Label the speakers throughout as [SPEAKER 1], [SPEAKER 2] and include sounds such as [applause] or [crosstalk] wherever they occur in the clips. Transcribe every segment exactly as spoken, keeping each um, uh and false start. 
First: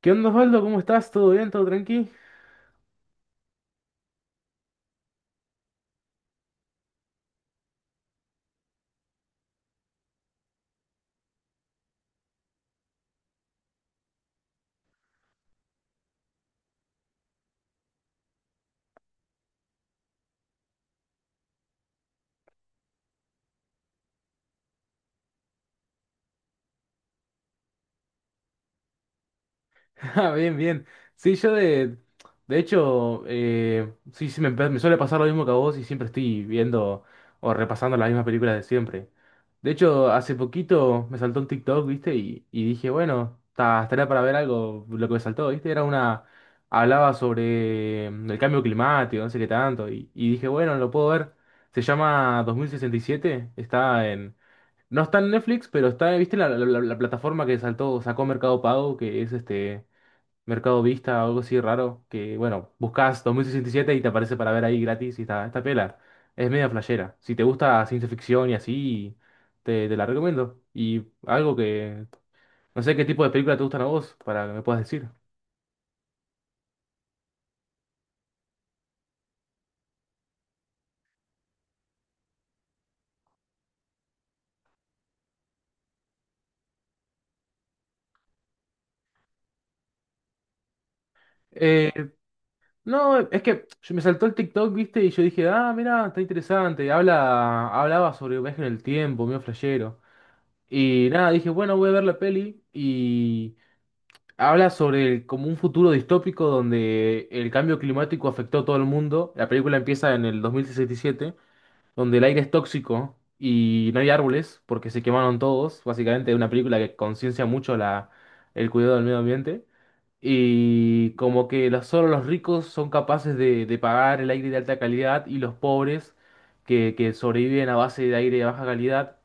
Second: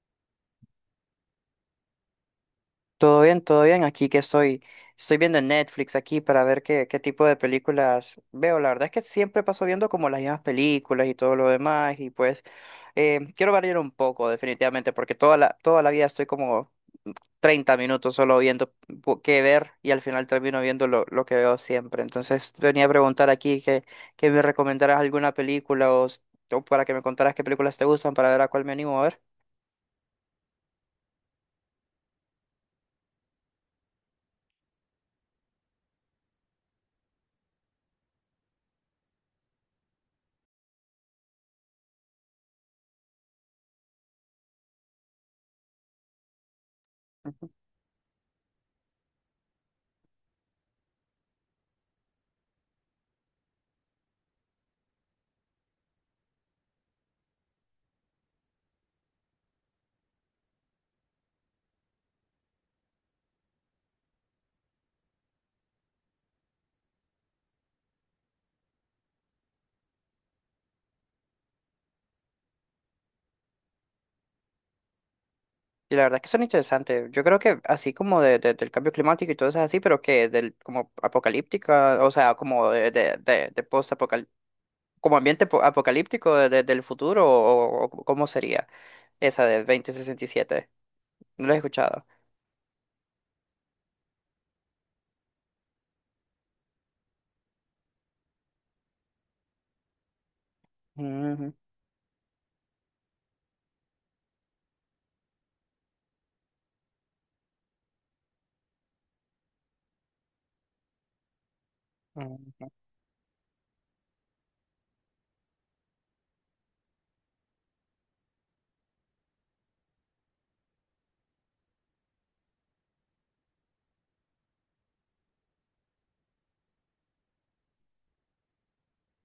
[SPEAKER 1] ¿Qué onda, Osvaldo? ¿Cómo estás? ¿Todo bien? ¿Todo tranqui?
[SPEAKER 2] Todo bien, todo bien. Aquí que estoy, estoy viendo en Netflix aquí para ver qué, qué tipo de películas veo. La verdad es que siempre paso viendo como las mismas películas y todo lo demás. Y pues eh, quiero variar un poco, definitivamente, porque toda la, toda la vida estoy como treinta minutos solo viendo po- qué ver y al final termino viendo lo, lo que veo siempre. Entonces venía a preguntar aquí que, que me recomendaras alguna película o, s- o para que me contaras qué películas te gustan para ver a cuál me animo a ver.
[SPEAKER 1] [laughs] Ah, bien, bien. Sí, yo de... De hecho, eh, sí, sí, me, pa- me suele pasar lo mismo que a vos y siempre estoy viendo o repasando las mismas películas de siempre. De hecho, hace poquito me saltó un TikTok, ¿viste? Y, y dije, bueno, ta- estaría para ver algo, lo que me saltó, ¿viste? Era una... Hablaba sobre mm, el cambio climático, no sé qué tanto. Y, y dije, bueno, lo puedo ver. Se llama dos mil sesenta y siete, está en... No está en Netflix, pero está, ¿viste la, la- la- la plataforma que saltó, sacó Mercado Pago, que es este Mercado Vista o algo así raro? Que bueno, buscas dos mil sesenta y siete y siete y te aparece para ver ahí gratis y está, está pela. Es media flashera. Si te gusta ciencia ficción y así, te, te la recomiendo. Y algo que. No sé qué tipo de película te gustan a vos, para que me puedas decir.
[SPEAKER 2] Y la verdad es que son interesantes. Yo creo que así como de, de- del cambio climático y todo eso es así, pero que es del como apocalíptica, o sea, como de, de, de, de post-apocal- como ambiente po- apocalíptico de- de- del futuro, o, o cómo sería esa de dos mil sesenta y siete. No lo he
[SPEAKER 1] Eh,
[SPEAKER 2] escuchado.
[SPEAKER 1] no, es que yo me saltó el TikTok, ¿viste? Y yo dije, ah, mira, está interesante. Habla, hablaba sobre viaje en el tiempo, medio flashero. Y nada, dije,
[SPEAKER 2] Ujú.
[SPEAKER 1] bueno, voy a ver la peli y habla sobre el- como un futuro distópico donde el cambio climático afectó a todo el mundo. La película empieza en el dos mil sesenta y siete donde el aire es tóxico y no hay árboles porque se quemaron todos. Básicamente es una película que conciencia mucho la, el cuidado del medio ambiente. Y como que los- solo los ricos son capaces de, de pagar el aire de alta calidad y los pobres que, que sobreviven a base de aire de baja calidad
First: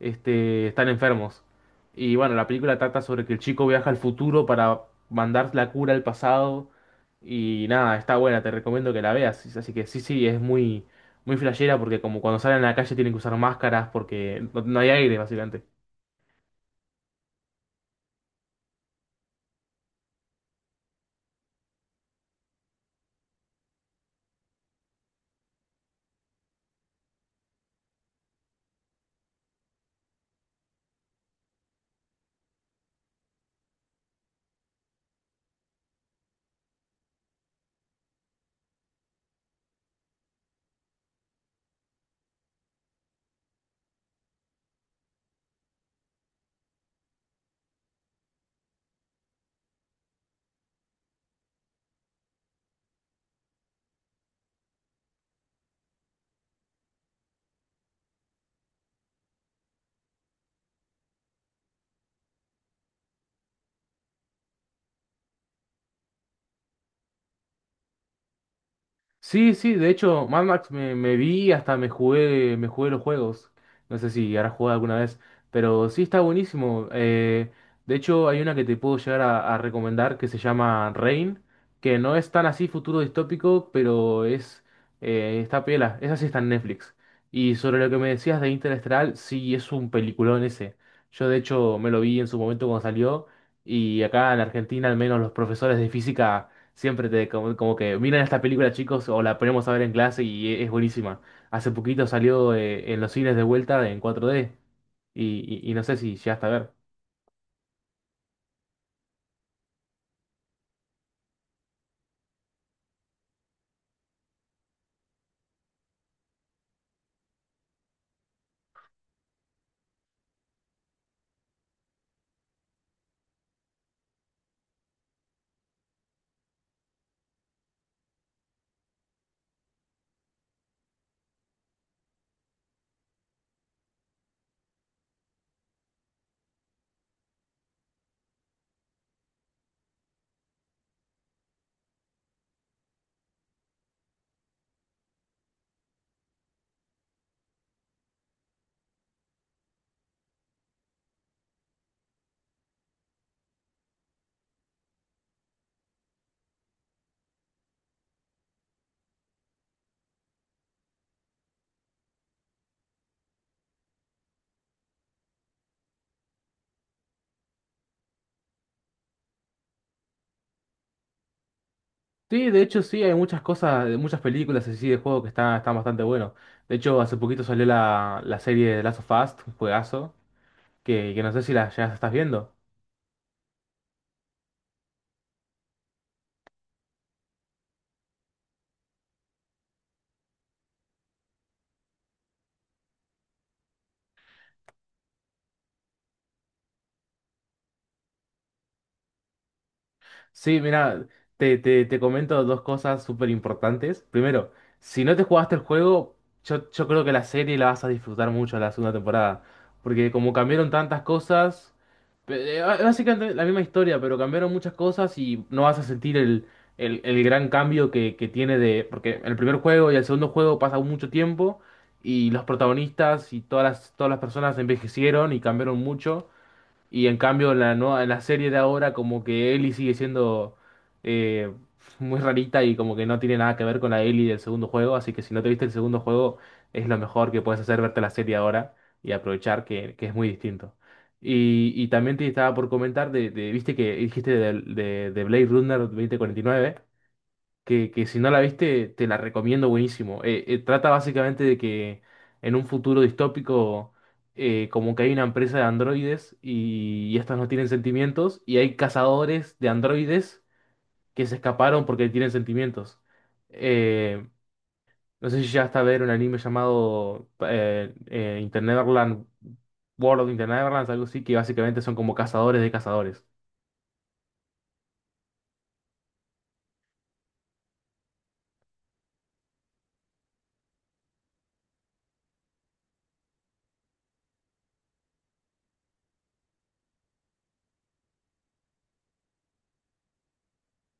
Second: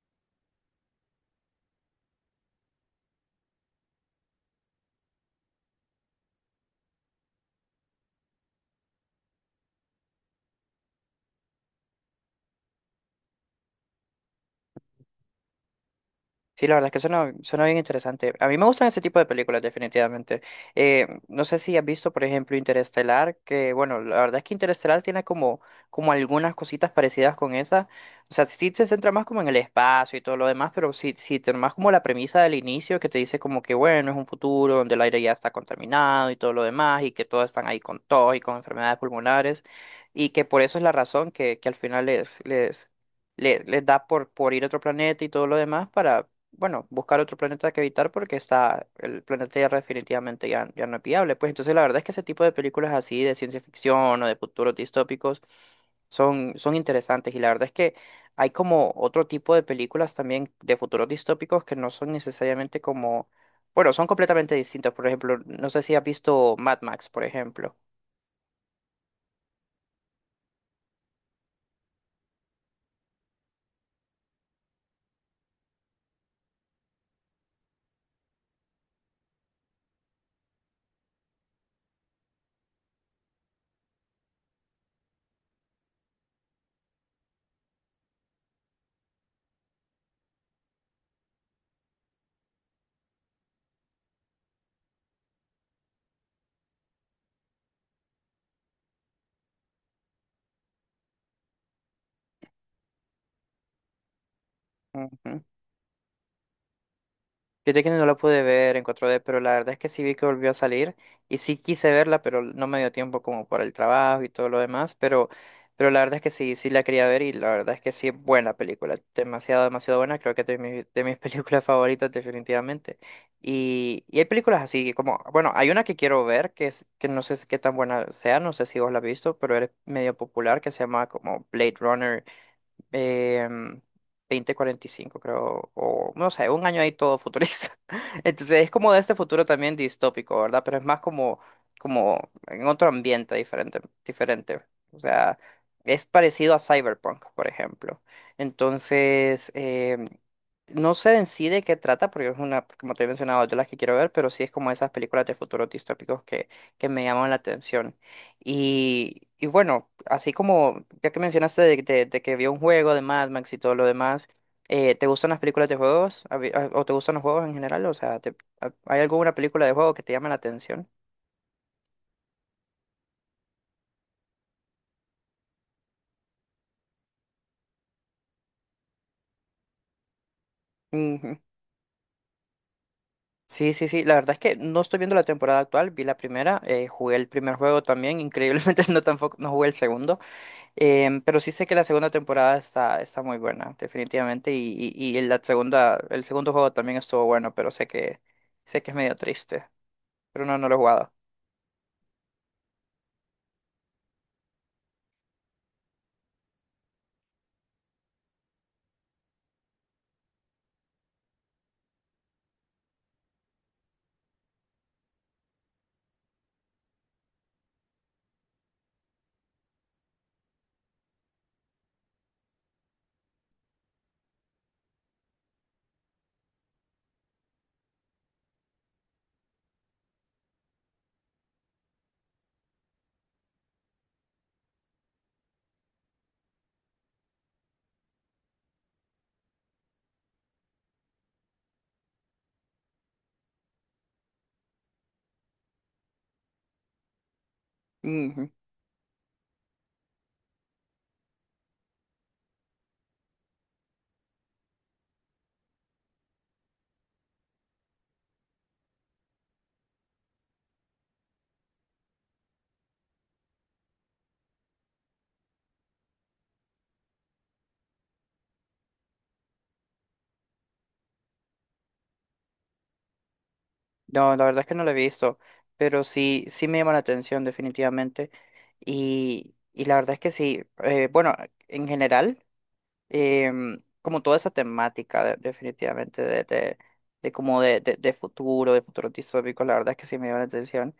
[SPEAKER 1] este, están enfermos. Y bueno, la película trata sobre que el chico viaja al futuro para mandar la cura al pasado. Y nada, está buena, te recomiendo que la veas. Así que sí, sí, es muy, muy flashera porque como cuando salen a la calle tienen que usar máscaras porque no, no hay aire, básicamente.
[SPEAKER 2] Sí, la verdad es que suena, suena bien interesante. A mí me gustan ese tipo de películas, definitivamente. Eh, no sé si has visto, por ejemplo, Interestelar, que bueno, la verdad es que Interestelar tiene como, como algunas cositas parecidas con esa. O sea, sí se centra más como en el espacio y todo lo demás, pero sí, sí tiene más como la premisa del inicio que te dice como que bueno, es un futuro donde el aire ya está contaminado y todo lo demás, y que todos están ahí con tos y con enfermedades pulmonares, y que por eso es la razón que, que al final les, les, le- les, da por, por ir a otro planeta y todo lo demás para bueno, buscar otro planeta que evitar porque está, el planeta Tierra definitivamente ya, ya no es viable. Pues entonces la verdad es que ese tipo de películas así de ciencia ficción o de futuros distópicos son, son interesantes y la verdad es que hay como otro tipo de películas también de futuros distópicos que no son necesariamente como, bueno, son completamente distintos. Por ejemplo, no sé si has visto Mad Max, por ejemplo.
[SPEAKER 1] Sí, sí, de hecho, Mad Max me, me vi, hasta me jugué, me jugué los juegos. No sé si habrás jugado alguna vez, pero sí está buenísimo. Eh, de hecho, hay una que te puedo llegar a, a recomendar que se llama Rain, que no es tan así futuro distópico, pero es eh, está piola. Esa sí está en Netflix. Y sobre lo que me decías de Interestelar, sí es un peliculón ese. Yo de hecho me lo vi en su momento cuando salió, y acá en Argentina al menos los profesores de física siempre te como, como que miren esta película, chicos, o la ponemos a ver en clase y e- es buenísima. Hace poquito salió eh, en los cines de vuelta en cuatro D
[SPEAKER 2] Ujú.
[SPEAKER 1] y, y, y no sé si llegaste a ver.
[SPEAKER 2] Yo que no la pude ver en cuatro d pero la verdad es que sí vi que volvió a salir y sí quise verla, pero no me dio tiempo como por el trabajo y todo lo demás, pero, pero la verdad es que sí, sí la quería ver y la verdad es que sí es buena película, demasiado, demasiado buena, creo que de, mi- de mis [laughs] películas favoritas definitivamente. Y, y hay películas así como, bueno, hay una que quiero ver que, es, que no sé si- qué tan buena sea, no sé si vos la has visto, pero es medio popular que se llama como Blade Runner eh, dos mil cuarenta y cinco creo, o no sé, un año ahí todo futurista. [laughs] Entonces es como de este futuro también distópico, ¿verdad? Pero es más como, como en otro ambiente diferente, diferente. O sea, es parecido a Cyberpunk, por ejemplo. Entonces, em, no sé en sí de qué trata, porque es una, como te he mencionado, de las que quiero ver, pero sí es como esas películas de futuros distópicos que, que me llaman la atención. Y, y bueno, así como ya que mencionaste de, de- de que vio un juego de Mad Max y todo lo demás, eh, ¿te gustan las películas de juegos? A vi- a- ¿O te gustan los juegos en general? O sea, te- a- ¿hay alguna película de juego que te llame la atención?
[SPEAKER 1] Sí, de hecho sí, hay muchas cosas, de muchas películas así de juego que están, están bastante buenos. De hecho, hace poquito salió la, la serie de Last of Us, un juegazo, que, que no
[SPEAKER 2] Ujú.
[SPEAKER 1] sé si la ya estás viendo.
[SPEAKER 2] Sí, sí, sí. La verdad es que no estoy viendo la temporada actual. Vi la primera, eh, jugué el primer juego también. Increíblemente [laughs] no tampoco no jugué el segundo, em, pero sí sé que la segunda temporada está, está muy buena, definitivamente. Y, y, y la segunda, el segundo juego también estuvo bueno, pero sé que sé que es medio triste. Pero no,
[SPEAKER 1] Sí,
[SPEAKER 2] no lo he
[SPEAKER 1] mira,
[SPEAKER 2] jugado.
[SPEAKER 1] te, te, te comento dos cosas súper importantes. Primero, si no te jugaste el juego, yo, yo creo que la serie la vas a disfrutar mucho la segunda temporada. Porque como cambiaron tantas cosas, pe- eh, bá- básicamente la misma historia, pero cambiaron muchas cosas y no vas a sentir el, el, el gran cambio que, que tiene de... Porque el primer juego y el segundo juego pasa mucho tiempo y los protagonistas y todas las, todas las personas envejecieron y cambiaron mucho. Y en cambio, en la, nueva- en la serie de ahora, como que Ellie sigue siendo eh, muy rarita y como que no tiene nada que ver con la Ellie del segundo juego. Así que si no te viste el segundo juego, es lo mejor que puedes hacer verte la serie ahora y aprovechar que, que es muy distinto. Y, y también te estaba por comentar, de, de- viste que dijiste de, de, de Blade Runner dos mil cuarenta y nueve que, que si no la
[SPEAKER 2] Ujú.
[SPEAKER 1] viste, te la recomiendo buenísimo. Eh, eh, trata básicamente de que en un futuro distópico, eh, como que hay una empresa de androides y, y estos no tienen sentimientos, y hay cazadores de androides que se escaparon porque tienen sentimientos. Eh, no sé si ya hasta ver un anime llamado eh, eh, Interneverland, World of Interneverland, algo así, que básicamente son como cazadores de cazadores.
[SPEAKER 2] No, la verdad es que no lo he visto, pero sí, sí me llama la atención definitivamente. Y, y la verdad es que sí, eh, bueno, en general. Em, como toda esa temática de- definitivamente de, de, de como de, de, de futuro, de futuro distópico, la verdad es que sí me dio la atención.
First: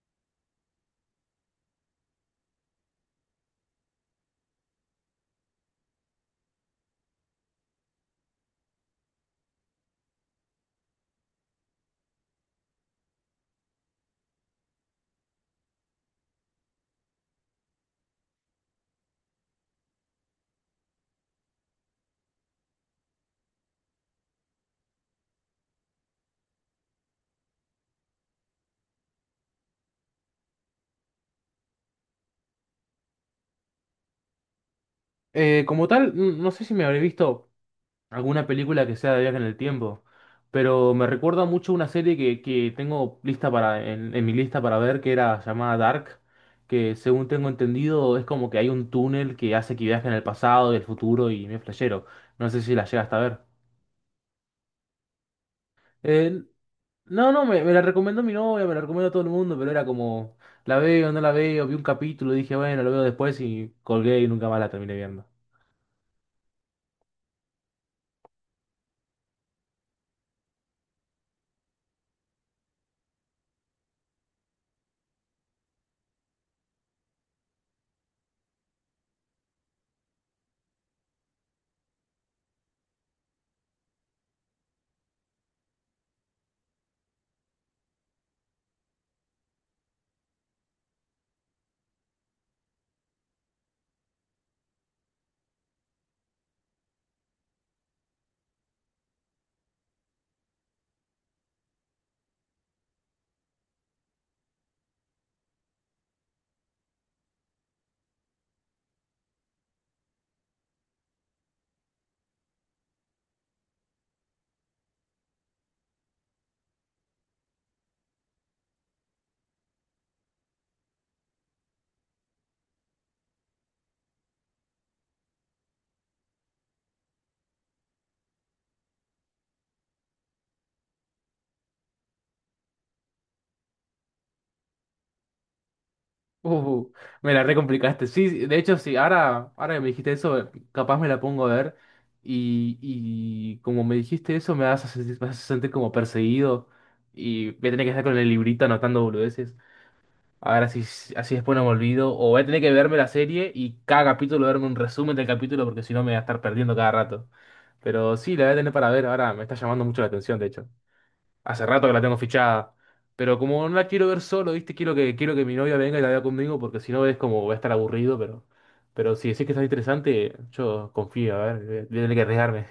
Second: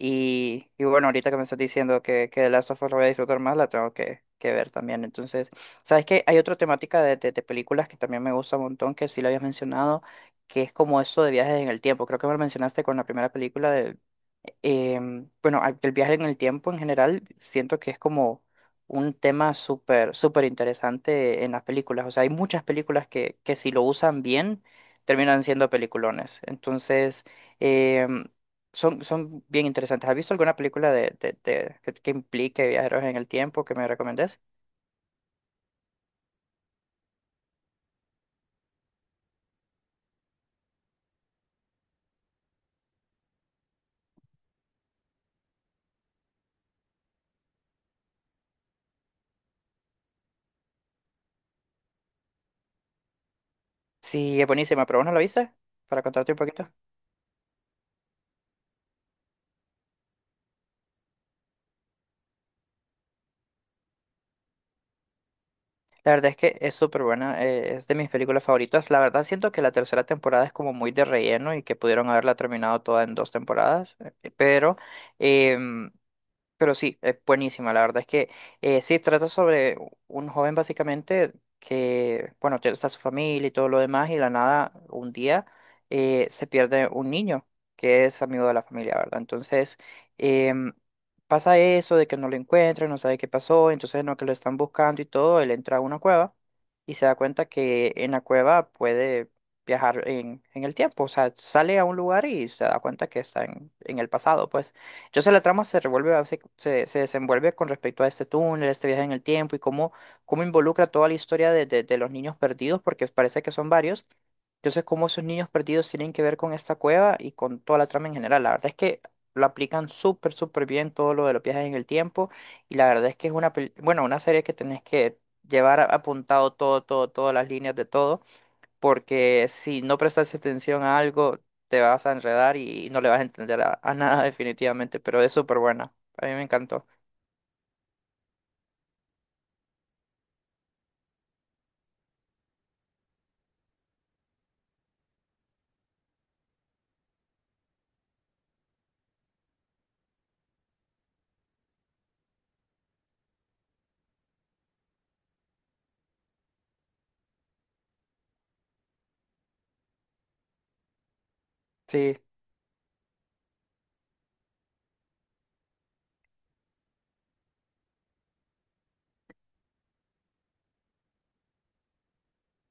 [SPEAKER 2] Y, y bueno, ahorita que me estás diciendo que, que The Last of Us lo voy a disfrutar más, la tengo que, que ver también. Entonces, ¿sabes qué? Hay otra temática de, de, de películas que también me gusta un montón, que sí lo habías mencionado, que es como eso de viajes en el tiempo. Creo que me lo mencionaste con la primera película de em, bueno, a- el viaje en el tiempo en general siento que es como un tema súper, súper interesante en las películas. O sea, hay muchas películas que, que si lo usan bien terminan siendo peliculones. Entonces, em, son, son bien interesantes. ¿Has visto alguna película de, de- de- que, que implique viajeros en el tiempo que me recomendés?
[SPEAKER 1] Eh, como tal, n- no sé si me habré visto alguna película que sea de viaje en el tiempo. Pero me recuerda mucho una serie que, que tengo lista para, en, en mi lista para ver, que era llamada Dark, que según tengo entendido es como que hay un túnel que hace que viaje en el pasado y el futuro y me flashero. No sé si la llegaste a ver.
[SPEAKER 2] Sí, es buenísima, pero ¿vos no la viste? Para contarte un
[SPEAKER 1] Eh,
[SPEAKER 2] poquito.
[SPEAKER 1] no, no, me, me la recomendó mi novia, me la recomendó todo el mundo, pero era como, la veo, no la veo, vi un capítulo, dije, bueno, lo veo después y colgué y nunca más la terminé viendo.
[SPEAKER 2] La verdad es que es súper buena, eh, es de mis películas favoritas. La verdad siento que la tercera temporada es como muy de relleno y que pudieron haberla terminado toda en dos temporadas, eh, pero em, pero sí, es buenísima. La verdad es que eh, sí, trata sobre un joven básicamente que, bueno, tiene- está su familia y todo lo demás, y de la nada, un día eh, se pierde un niño que es amigo de la familia, ¿verdad? Entonces, em, pasa eso de que no lo encuentran, no sabe qué pasó, entonces no que lo están buscando y todo, él entra a una cueva y se da cuenta que en la cueva puede viajar en, en el tiempo, o sea, sale a un lugar y se da cuenta que está en, en el pasado, pues. Entonces la trama se revuelve, a- se, se- se desenvuelve con respecto a este túnel, este viaje en el tiempo y cómo, cómo involucra toda la historia de, de- de los niños perdidos, porque parece que son varios. Entonces, cómo esos niños perdidos tienen que ver con esta cueva y con toda la trama en general. La verdad es que lo aplican súper, súper bien todo lo de los viajes en el tiempo y la verdad es que es una, pel- bueno, una serie que tenés que llevar a- apuntado todo, todo, todas las líneas de todo porque si no prestas atención a algo, te vas a enredar y no le vas a entender a, a nada [laughs] definitivamente, pero es súper buena. A mí me encantó.
[SPEAKER 1] Uh, me la recomplicaste. Sí, sí, de hecho, sí, ahora, ahora que me dijiste eso, eh, capaz me la pongo a ver. Y, y como me dijiste eso, me vas a sentir, vas a sentir como perseguido. Y voy a tener que estar con el librito anotando boludeces. A ver, así, así después no me olvido. O voy a tener que verme la serie y cada capítulo verme un resumen del capítulo porque si no me voy a estar perdiendo cada rato. Pero sí, la voy a tener para ver. Ahora me está llamando mucho la atención, de hecho. Hace rato que la tengo
[SPEAKER 2] Sí.
[SPEAKER 1] fichada. Pero como no la quiero ver solo, ¿viste? Quiero que, quiero que mi novia venga y la vea conmigo, porque si no es como voy a estar aburrido, pero, pero si decís que está interesante, yo confío, a ver, voy a voy a tener que arriesgarme.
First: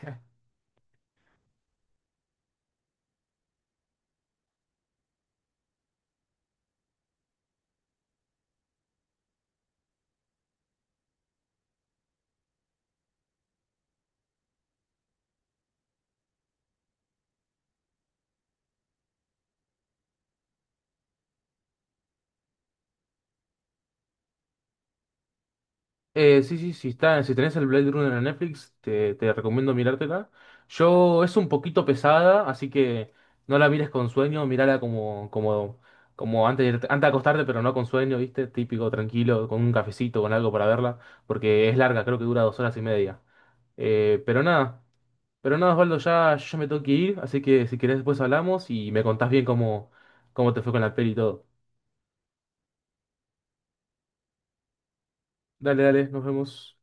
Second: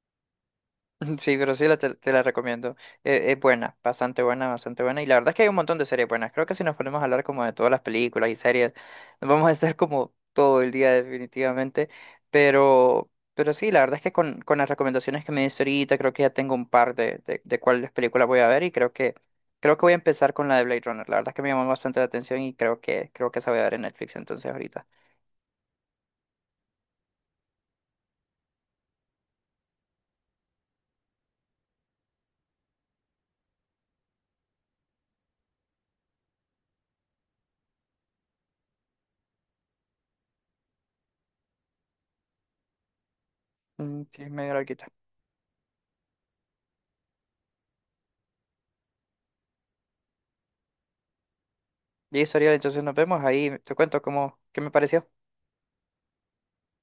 [SPEAKER 2] [laughs] Sí, pero sí, la te, te la recomiendo. Eh, es buena, bastante buena, bastante buena. Y la verdad es que hay un montón de series buenas. Creo que si nos ponemos a hablar como de todas las películas y series, nos vamos a estar como todo el día definitivamente. Pero, pero sí, la verdad es que con, con las recomendaciones que me diste ahorita, creo que ya tengo un par de, de, de cuáles películas voy a ver y creo que, creo que voy a empezar con la de Blade Runner. La verdad es que me llamó bastante la atención y creo que, creo que esa voy a ver en Netflix entonces ahorita.
[SPEAKER 1] Eh, sí, sí, sí, está, si tenés el Blade Runner en Netflix, te, te recomiendo mirártela. Yo, es un poquito pesada, así que no la mires con sueño, mírala como, como, como antes de, irte- antes de acostarte, pero no con sueño, ¿viste? Típico, tranquilo, con un cafecito, con algo para verla, porque es larga, creo que dura dos horas y media.
[SPEAKER 2] Mm, sí,
[SPEAKER 1] Eh,
[SPEAKER 2] es
[SPEAKER 1] pero
[SPEAKER 2] medio
[SPEAKER 1] nada,
[SPEAKER 2] larguita.
[SPEAKER 1] pero nada, Osvaldo, ya yo me tengo que ir, así que si querés después hablamos y me contás bien cómo, cómo te fue con la peli y todo.
[SPEAKER 2] Listo, Ariel, entonces nos vemos ahí. Te cuento cómo, qué me pareció.
[SPEAKER 1] Dale, dale, nos vemos.